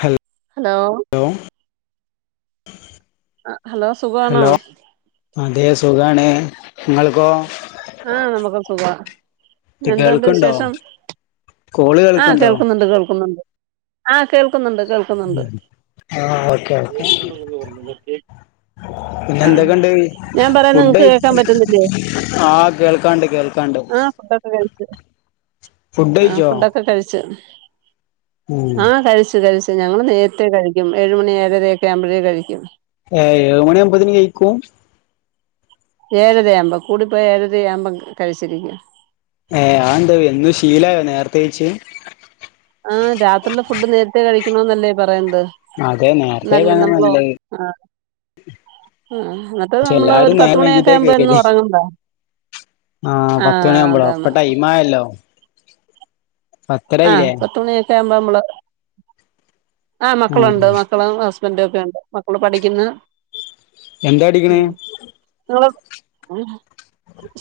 ഹ hello ആഹ് hello സുഖമാണോ hello അതെ സുഖണേ നിങ്ങൾക്കോ ആഹ് നമ്മക്ക് സുഖവാ എന്തണ്ട് കേൾക്കണ്ടോ വിശേഷം കോള് ആഹ് കേൾക്കണ്ടോ കേൾക്കുന്നുണ്ട് കേൾക്കുന്നുണ്ട് ആഹ് കേൾ കേണ്ട് കേൾക്കുന്നുണ്ട് ആഹ് ഓക്കെ ഓക്കെ പിന്നെ ആഹ് എന്തൊക്കെണ്ട് ഞാൻ പറയന്നേ ഫുഡ് നിങ്ങക്ക് കേക്കാൻ പറ്റുന്നില്ലേ ആഹ് കേൾക്കാണ്ട് കേൾക്കാണ്ട് ആഹ് ഫുഡൊക്കെ കഴിച്ച ഫുഡ് ആഹ് കഴിച്ചോ ഫുഡക്കെ കഴിച്ചു ഉം ആഹ് കഴിച്ചു കഴിച്ചു ഞങ്ങൾ നേ ത്തെ കഴിക്കും ഏഴുമണി ഏഴരക ആവ്മ്പഴേ കഴിക്കും ഏഹ് ഏഴ മണിയുമ്പോത്തന് കഴിക്കും ഏഴരയാകുമ്പോ കൂടിപ്പോയി ഏഴരയാകുമ്പോം കഴിച്ചിരിക്കും ഏഹ് ആന്താ എന്നും ശീലായോ നേരത്തെ കഴച്ച ആഹ് രാത്രിയിലെ ഫുഡ് നേരത്തെേ കഴിക്കണന്നല്ലേ പറയത് അതെ നേരത്തെ നല്ല കഴിക്കാനാ നമ്മള നല്ലത് ആഹ് ആഹ് എന്നിട്ട് പക്ഷെ നമ്മള് എല്ലാരും ഒരു നേരം പത്ത്മണിയൊക്കെ വൈകീട്ടാ ആവുമ്പോ എന്നും കഴിക്കല് ഉറങ്ങണ്ടോ ആഹ് പത്തുമണിയാവുമ്പോഴോ അതാണ് പ്പട്ടൈമായല്ലോ ആഹ് പത്തുമണിയൊക്കെ ആവുമ്പോ നമ്മള് ആഹ് മക്കളുണ്ട് മക്കള ഒക്കെണ്ട് മക്കള് പഠിക്കുന്ന എന്താ പഠിക്കണേ നിങ്ങള്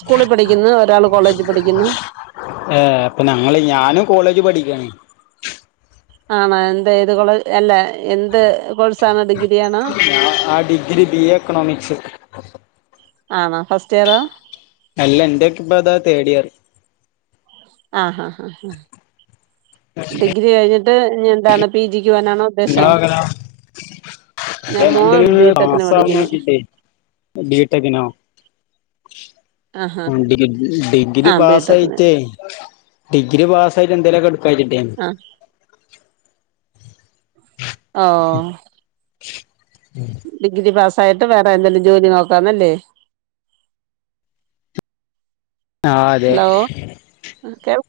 സ്കൂളിൽ പഠിക്കുന്ന ഒരാള് കോളേജിൽ പഠിക്കുന്നു ഏഹ് അപ്പൊ ഞങ്ങള് ഞാനും കോളേജ് പഠിക്കാണ് ആണ എന്താ ഇത് കൊള അല്ല എന്ത് കൊ ഞ ആഹ് ഡിഗ്രി ബി എ എക്കണോമിക്സ് ആണ ഫസ്റ്റ് ഇയറ അല്ല എന്റെയൊക്കെ ഇപ്പ അതാ തേടിയറ് ആഹ് ആഹ് ആഹ് ഡിഗ്രി കഴിഞ്ഞിട്ട് എന്താണ് പി ജിക്ക ക്ക്വാനാണോ ഇങ്ങള മകനോ ഞാൻ മോൻ എന്തലും ബിടെക്കിന് പസവാൻ പഠിക്കുന്ന് നോക്കിട്ടേ വീട്ടക്കിനോ ആഹ് ആഹ് ഡിഗ ഡിഗ്രി ആഹ് പാസ് ബിടെക്കിന് ആയിട്ടേ ഡിഗ്രി പാസ്സായിട്ട് എന്തേലൊക്കെ എടുക്കാചിട്ടേ അ ഓഹ് ഉം ഡിഗ്രി പാസ്സ ആയിട്ട് വേറെ എന്തെലും ജോലി നോക്കാന്നല്ലേ [inaudible] ആഹ് അതെ ഹലോ കേൾ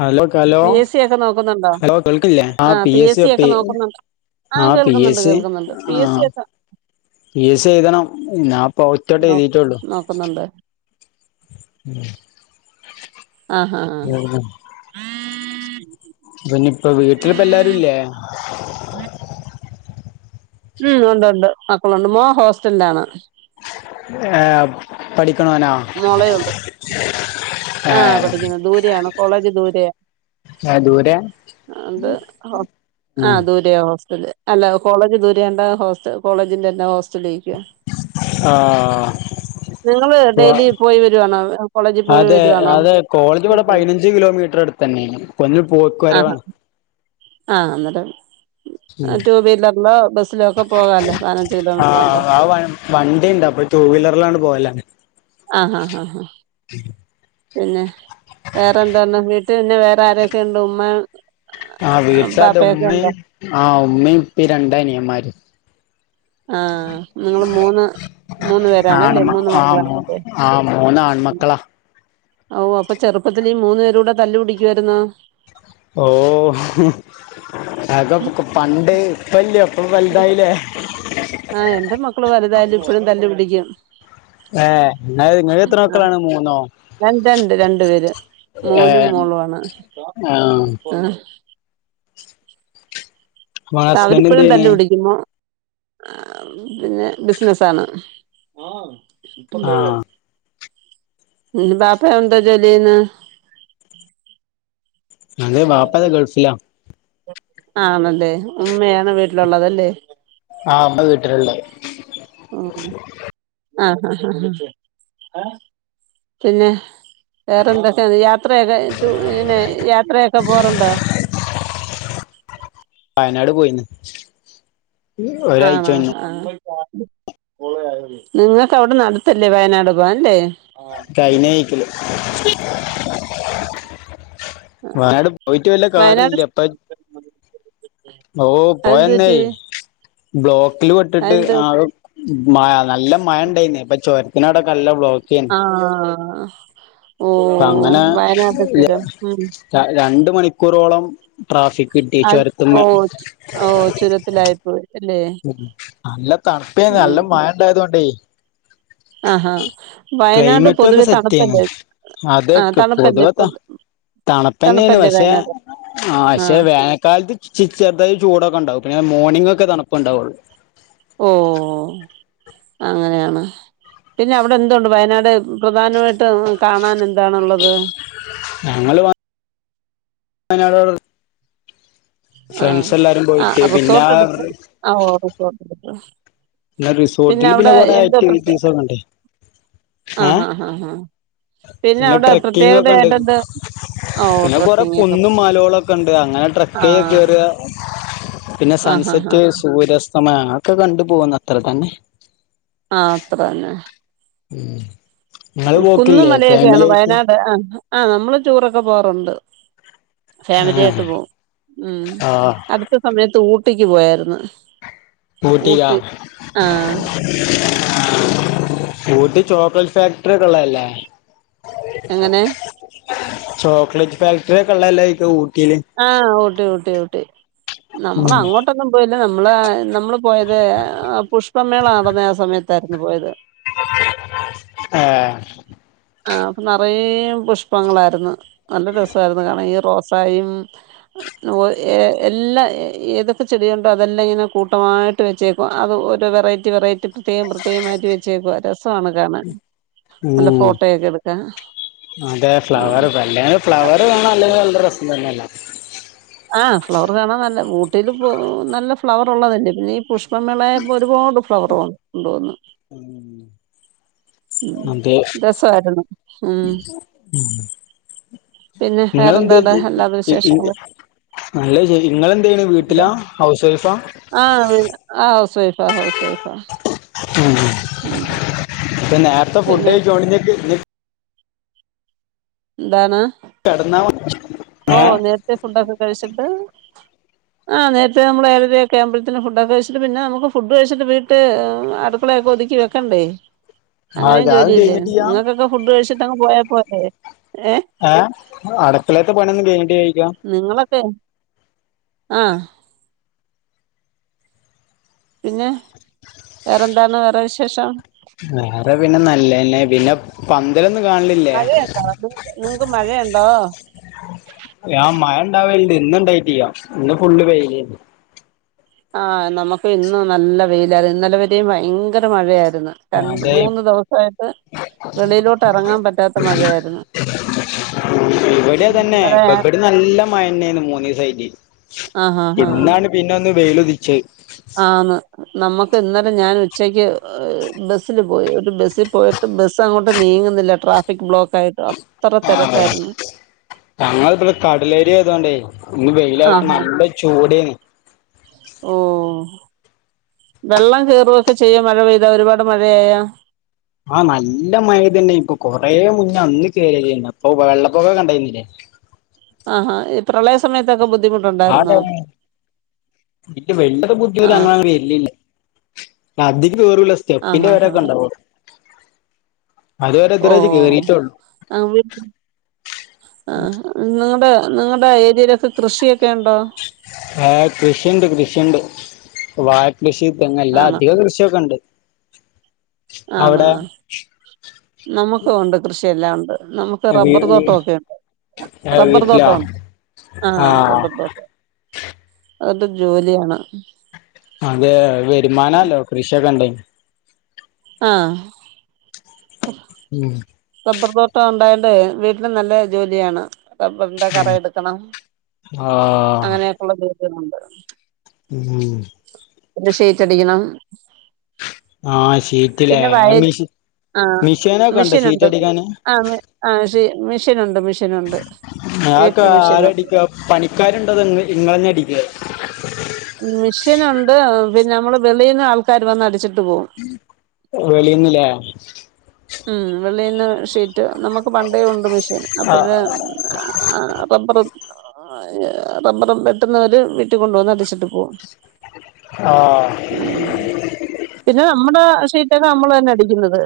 ഹലോ കലോ പി എസ് സി ഒക്കെ നോക്കുന്നുണ്ടോ ഹലോ കേൾക്കില്ലേ ആ ആഹ് പി എസ് സി ഒക്കെ സപ്പി നോക്കുന്നുണ്ടോ ആഹ് പി കേൾക്കുന്നുണ്ട് എസ് സി കേൾക്കുന്നുണ്ട് പി എസ് സി ആഹ് ഒക്കെ പി എസ് സി എഴ്തണം പിന്നാ നോ നോക്കുന്നുണ്ട് [inaudible] ആഹ് ഹാഹ് പിന്നെ ഇപ്പ വീട്ടിലിപ്പ എല്ലാരും ഇല്ലേ ഉം ഉണ്ട് ഉണ്ട് മക്കളുണ്ട് മോൻ ഹോസ്റ്റൽലാണ് ഏഹ് പഠിക്ക്ണോനാ മോളെയൊള്ളു [inaudible] ആഹ് പഠിക്കുന്നത് ദൂരെയാണ് കോളേജ് ദൂരെയാണ് ഏഹ് ദൂരെ അത് ഉം ആഹ് ദൂരെയാ ഹോസ്റ്റല് അല്ല കോളേജ് ദൂരെയാണ്ടാ ഹോസ്റ്റൽ കോളേജിന്റെ തന്നെ ഹോസ്റ്റലേയ്ക്കുവാ ആഹ് നിങ്ങള് അപ്പൊ ഡെയിലി പോയി വരുവാണോ കോളേജിൽ പോയി അതെ വര് അതെ കോളേജ് ഇവിടെ പയ്നഞ്ച് കിലോമീറ്റർ അടുത്തന്നേണ് ഇപ്പൊല്ല് പോക്ക് ആഹ് വരവാണ് ആഹ് അന്നേരം ഉം ട്ടു വീലർലോ ബസ്സിലോ ഒക്കെ പോവാല്ലേ പത്നഞ്ച് കിലോമീറ്റർ ആവുമ്പോ ആഹ് ആ വണ്ടിണ്ട് അപ്പൊ ടൂവീലർലാണ് പോവലങ്ങട്ട് ആഹ് ആഹ് ഹാഹ് പിന്നെ വേറെ എന്താന്ന് വീട്ട് പിന്നെ വേറെ ആരെക്കെണ്ട് ഉമ്മാ ആഹ് വീട്ടത് ഉമ്മിം ആഹ് ഉമ്മിം ഉപ്പിം രണ്ട അനിയന്മാര് ആഹ് നിങ്ങള് മൂന്ന് മൂന്ന് പേരാണല്ലേ ആണ്മ മൂന്ന് ആഹ് മൂ മക്കളാണല്ലേ ആഹ് മൂന്ന് ആൺമക്കളാ അവൂ അപ്പ ചെറുപ്പത്തില് ഈ മൂന്ന് പേരൂടെ തല്ലൂടിക്കുവായ്ര്ന്നോ ഓഹ് അതൊക് പണ്ട് ഇപ്പല്ല്യാ ഇപ്പം വൽതായിലേ [inaudible] ആഹ് എന്റെ മക്കള് വലുതായാലും ഇപ്പഴും തല്ല് പിടിക്കും ഏഹ് ഇങ്ങള് ഇങ്ങക്ക് എത്ര ആഹ് മക്കളാണ് മൂന്നോ രണ്ട് അണ്ട് രണ്ട് പേര് മോനും ഏഹ് മോളും ആണ് ആഹ് ആഹ് ങ്ങളെ ആഹ് ഹസ്ബൻഡ് എന്ത് അവരിപ്പഴും ചെയ്യണ് തല്ല് പിടിക്കുമോ പിന്നെ ബിസിനസാണ് ആഹ് ഉം ബാപ്പ എന്താ ജോലെയ്യ്ന്ന് അതെ വാപ്പത്‌ ഗൾഫിലാ ആണല്ലേ ഉമ്മയാണ് വീട്ടിലുള്ളത് അല്ലേ ആഹ് അമ്മ വീട്ടിലുള്ള് ഓഹ് ആഹ് ആഹ് ഹ് പിന്നെ വേറെന്തൊക്കെയ യാത്രയൊക്കെ പിന്നെ യാത്രയൊക്കെ പോറുണ്ടോ വയനാട് പോയിന്ന് ആഹ് ഒരാഴ്ച ആഹ് മുന്നെ ഹാ നിങ്ങക്ക് അവിട്ന്ന് അട്ത്തല്ലേ വയനാട് പോവാൻല്ലേ കയ്ഞ്ഞ വീക്ക്ല് വയനാട് പോയിട്ട് വല്ല കാര്യ വയനാട് ഇല്ല ഇപ്പറ്റ് ഓഹ് അതെന്ത് പറ്റി പോയന്നെയ് ബ്ലോക്കില് പെട്ടിട്ട് അതെന്ത് ആകെ മഴ നല്ല മഴ ഉണ്ടായിന്. അപ്പോ ചോരത്തിന്റെ അവിടെ യൊക്കെ നല്ല ബ്ലോക്കെനും. ആ, ഓ അപ്പ അങ്ങനെ വയനാട് ചുരം ഉം. രണ്ട് മണിക്കൂറോളം. അ, ട്രാഫിക് കിട്ടി [unintelligible] ഓ ചുരത്തുമ്മേ ഓ ചുരത്തിലായിപ്പോയി ല്ലേ. ഉം. നല്ല തണുപ്പേനും. നല്ല മഴണ്ടായത് കൊണ്ടേ. ആഹാ, വയനാട് പൊതുവെ തണുപ്പ് അല്ലെ? അതെ പൊതുവേ ത തണുപ്പ് തന്നെണ്. തണുപ്പല്ലേ പക്ഷേ വയനാട് ആ പക്ഷേ വേനൽക്കാലത്ത് ചെറുതായി ചൂടൊക്കെണ്ടാവും. പിന്നെ മോണിംഗങ്ക്കെ തണുപ്പുണ്ടാവുള്ളൂ. ഓ, അങ്ങനെയാണ്. പിന്നെ അവിടെ എന്തുണ്ട്? വയനാട് പ്രധാനമായിട്ട് കാണാൻ എന്താണുള്ളത്? ഞങ്ങൾ വായനാട് ആ, ആ പോയിട്ട് പിന്നെ റിസോർട്ട് എടുത്ത്, പിന്നെ ആ റിസോർട്ട് എടുത്ത് പിന്നെ റിസോർട്ടിൽ പിന്നെ അവിടെ കൊറെ എന്താ ആക്ടിവിറ്റീസ് ഒക്കെ ഉണ്ട്. ഏ ആഹ, ആഹ, ആഹ. പിന്നെ അവിടെ ട്രെക്കിങ് ഒക്കെ ഉണ്ട് പ്രത്യേകതയായിട്ട് എന്ത് ഓ ട്രക്കിങ്ങ് ഒക്കെ പോ ക്കണ്ട് അങ്ങനെ ട്രക്കി ക്കെറ. പിന്നെ ആഹ് ആഹ് സൺസെറ്റ് സൂര്യാസ്തമയ അതു ഒക്കെ കണ്ടു പോന്നു. അത്ര തന്നെ. ആ, അത്ര ന്നെ. ഉം. കുന്നും മലയൊക്കെ ആണ് വയനാട്. ആ, ആ നമ്മൾ ടുർഒക്ക പോകറുണ്ട്. ഫാമിലി ആ ആയിട്ട് പോവും. ഉം. ആ അടുത്ത സമയത്ത് ഊട്ടിക്ക് പോയായിരുന്നു. ഊട്ടി ആ, ആഹ് ഊട്ടി ചോക്ലേറ്റ് ഫാക്ടറി ഒക്കെ ഉള്ളല്ലേ? എങ്ങനെ? ചോക്ലേറ്റ് ഫാക്ടറിക്കെ ഉള്ളത് ല്ലൊ ഊട്ടിയില്. ആ, ഊട്ടി ഊട്ടി ഊട്ടി നമ്മള് അങ്ങോട്ട് അങ്ങട്ടൊന്നും പോയില്ല. നമ്മളാ നമ്മള് പോയത് പുഷ്പമേള നടന്ന ആ സമയത്തായിരുന്നു പോയത്. ആഹോ [unintelligible] [inaudible] ആ, അപ്പോ നറൊ പുഷ്പങ്ങളായിരുന്നു. നല്ല രസമായിരുന്നു. കാണ ഈ റോസയും. എല്ലാ ഏതൊക്കെ ചെടിയുണ്ടോ അതെല്ലാം ഇങ്ങനെ കൂട്ടമായിട്ട് വെച്ചേക്ക. അപ്പോൾ അത് ഓര് വെറൈറ്റി വെറൈറ്റി പ്രത്യേക പ്രത്യേകമായിട്ട് വച്ചേക്കുക രസമാണ്. കാണാൻ നല്ല ഉം. ഫോട്ടോയൊക്കെ എടുക്കാൻ അതെ ആഹ് ഫ്ലവർ ബല്ലേ. ഫ്ലവറ് കാണാൻ അല്ലെങ്കിൽ നല്ല രസം തന്നെയല്ലൊ. ആ, ഫ്ലവർ കാണാൻ നല്ല. ഊട്ടിൽ നല്ല ഫ്ലവർ ഉള്ളത് ല്ലെ. പിന്നെ ഈ പുഷ് പുഷ്പമേള ആയപ്പോൾ ഒരുപാടു ഫ്ലവർ കൊണ്ടുവന്ന് ഉംഹ് ഉം [inaudible] അതെ. രസമായിരുന്നു ഉം ഇന്നലെ പിന്നെ വേറെന്താടെ എന്തുപറ്റി [unintelligible] അല്ലാതെ വിശേഷങ്ങൾ നല്ലത് ചെയ്യിൻ. ഇങ്ങളെന്താ വീട്ടിലാ ഹൗസ് വൈഫാ. ആ, വി ആ. ഹൗസ് വൈഫാ ഹൗസ് വൈഫാ. ഉം. ഉം നേരത്തെ ഫുഡ് പിന്നെ കഴിച്ചോണ്ടനിക്ക് എന്താണ്? കെടന്നാമതി. ഓ, നേരത്തെ ഫുഡൊക്കെ കഴിച്ചിട്ട് ആഹ് നേര്ത്തെ നമ്മളെ ഏഴരൊക്കാവുമ്പോത്തിന് ഫുഡൊക്കെ കയിച്ചിട്ട് പിന്നെ മ്മക്ക് ഫുഡ് കഴിച്ചിട്ട് വീട്ട് അടു ക്കളെയൊക്ക ഒതുക്കി വെക്കണ്ടേ ആഹ് അങ്ങനെയും അതും ജോലിയില്ലേ കഴിഞ്ഞിട്ടില്ല നിങ്ങക്കൊക്കെ ഫുഡ് കഴിച്ചിട്ടങ്ങ് പോയാപോരെ ഏഹ് ഏഹ് അടക്കളേത്തെ പണിയൊന്നും കൈഞ്ഞിട്ടില്ലേ ചോയ്ക്കാ നിങ്ങളൊക്കെ ആഹ് പിന്നെ വേറെന്താണ് വേറെവിശേഷം വേറെ പിന്നെ നല്ലേന്നെ പിന്നെ പന്തളിയൊന്നും കാണലില്ലേ മഴയുണ്ടോ നിങ്ങക്ക് മഴയുണ്ടോ ആഹ് മഴണ്ടാവൽണ്ട് ഇന്ന്ണ്ടായ്ട്ടിയ്യ ഇന്ന് ഫുളള് വെയിലേന്നു ആഹ് നമക്ക് ഇന്നുനല്ല വെയിലായിരുന്നു ഇന്നലെ വരെയും ഭയങ്കര മഴയായിര്ന്ന് രണ്ട് അതെ മൂന്ന് ദെവസായിട്ട് വെളിയിലോട്ട് എറങ്ങാ പറ്റാത്ത മഴയായിര്ന്നു ഇവിടിതന്നെ ഇന്നലെ ഇപ്പൊ ഇവിടെ നല്ല മഴന്നേന്ന് മൂന്നീസായിറ്റ് ആഹ് ഹാ ഹാ ഇന്നാണ് പിന്നൊന്ന് വെയിലുതിച്ചത് ആന്ന് നമ്മക്ക് ഇന്നലെ ഞാൻ ഉച്ചയ്ക്ക് ബെസ്സില് പോയി ഒരു ബെസ്സിൽ പോയ ട്ട് ബസ് അങ്ങോട്ട് നീങ്ങുന്നില്ല ട്രാഫിക് ബ്ലോക്കായിട്ട് അത്ര തെരക്കായിരുന്ന് ഞങ്ങളിബടെ കടലേരിയയതോണ്ടേ ഇന്ന് വെയിലായിട്ട് ആഹാ നല്ല ചൂടേയ്ന് ഓഹ് വെള്ളം കേറോക്കെ ചെയ്യോ മഴ പെയ്താ ഒരുപാട് മഴയായാ ആഹ് നല്ല മയതന്നെ ഇപ്പൊ കൊറേ മുന്നേ അന്ന് കേരിയാര്ന്നു അപ്പൊ വെള്ളപ്പൊക്കകണ്ടായിരുന്നില്ലേ ആഹ് ഹാ ഈ പ്രളയസമയത്തൊക്കെ ബുദ്ധിമു ആ ടൈം [unintelligible] ആഹ് ബുദ്ധിമുട്ടങ്ങന വെരലില്ല ആതിക്ക് കേറുല്ലാ ആഹ് ആഹ് ആഹ് സെറ്റപ്പിന്റെവരൊക്കെണ്ടാവുള്ളൂ ഓഹ് കേറിട്ടൊള്ളു ആഹ് വി ആഹ് നിങ്ങളുടെ നിങ്ങൾടെ ഏരിയിലൊക്കെ കൃഷിയൊക്കെ ഇണ്ടോ ആഹ് കൃഷിണ്ട് കൃഷിണ്ട് വായ കൃഷി തെങ്ങല്ലെ ആണോ അധിക കൃഷി ഷിയൊക്കണ്ട് ആണാ നമ്മുക്കുണ്ട് കൃഷിയെല്ലാം ഉണ്ട് നമക്ക് വീ റബ്ബറ് വീ തോട്ടോക്കെയുണ്ട് ഏ റബ്ബറ് വീട്ടിലാ തോട്ടുണ്ട് ആ ആഹ് റബ്ബർ തോട്ടം അത്‌ ജോലിയാണ് അതെ വെരുമാനാല്ലോ കൃഷിയൊക്കെണ്ടെങ്കി ആഹ് ഉം റബ്ബർ തോട്ടോണ്ടായോണ്ട് വീട്ടില് നല്ല ജോലിയാണ് റബ്ബറിന്റെ കറ എടുക്കണം ആ അങ്ങനെയൊക്കെയുള്ള രീതിളുണ്ട് ഉം ഉം. പിന്നെ ഷീറ്റടിക്കണം ആഹ് ഷീറ്റ്ലേ ആഹ് വയൽ മിഷി ആഹ് മിഷീനൊക്കണ്ടോ മെഷീനുണ്ട് ഷീറ്റടിക്കാന് ആഹ് ആഹ് ഷീ മിഷിനുണ്ട് മിഷീനുണ്ട് ആഹ് അതൊക്കാരടിക്കാ പണിക്കാരുണ്ടോ അതോ ഇങ്ങ ഇങ്ങളന്നെ അടിക്കേ മിഷിനുണ്ട് ഏഹ് പിന്നെ നമ്മള് വെളീന്ന് ആൾക്കാര് വന്ന് അടിച്ചിട്ട് പോകും വെളീന്ന് ലേ ഉം വെളീന്ന് ഷീറ്റ് നമുക്ക് പണ്ടേ ഉണ്ട് മെഷീൻ ആ അപ്പഴേ ആഹ് റബ്ബർഏഹ് റബ്ബറും വെട്ടുന്നവര് വീട്ടികൊണ്ടോന്ന് അടിച്ചി ട്ട് പോവും. ആഹ് ആഹ്, പിന്നെ നമ്മടെ ഷീറ്റൊക്കെ നമ്മള് തന്നെ അടിക്കുന്നത്.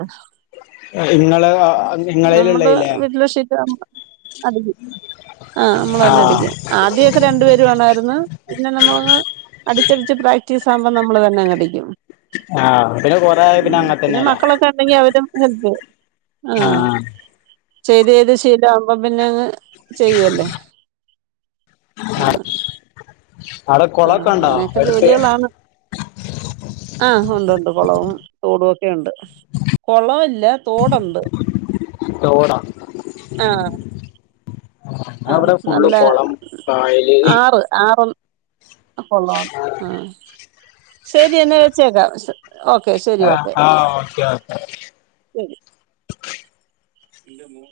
ഇങ്ങള് നമ്മുടെ ഇങ്ങളേലുള്ളതില്ലേ വീട്ടിലെ ഷീറ്റ് നമ്മ അടിക്കും ആഹ് നമ്മള് ആ തന്നെ അടിക്ക്. ആദ്യയൊക്കെ രണ്ടു പേര് വേണായിരുന്നു പിന്നെ നമ്മള് അടിച്ചടിച്ച് പ്രാക്ടീസ് ആവുമ്പോ നമ്മൾ തന്നെ അങ്ങ് അടിക്കും ആഹ് പിന്നെ കൊറേ ആയ പിന്നെ അങ്ങ [unintelligible] ഇണ്ടെങ്കിൽ അവനും [unintelligible] ആഹ് ചെയ്ത് ചെയ്ത് ശീലാവുമ്പോ പിന്നെ അങ്ങ് ചെയ്യുവല്ലേ, ആഹ്. [unintelligible] ആഹ്, ഉണ്ടോ അങ്ങനെയൊക്കെ അടുത്ത് ജോലികളാണ്. ആഹ് ഉണ്ട്, ഉണ്ട് കുളവും തോടും ഒക്കെ ഉണ്ട്. കുളം ഇല്ല തോടുണ്ട്. തോടാ ആഹ്. ആഹ് ഞങ്ങളവിടെ ഫുള്ള് നല്ല കൊളം കായല് ആറ്, ആറ് കുളം, ആഹ് ശരി എന്നാ വെച്ചേക്കാം ഓക്കെ ശരി ആഹ് ഓക്കെ ആഹ് ഓക്കെ ഓക്കെ ശരി. ഇല്ല മൂ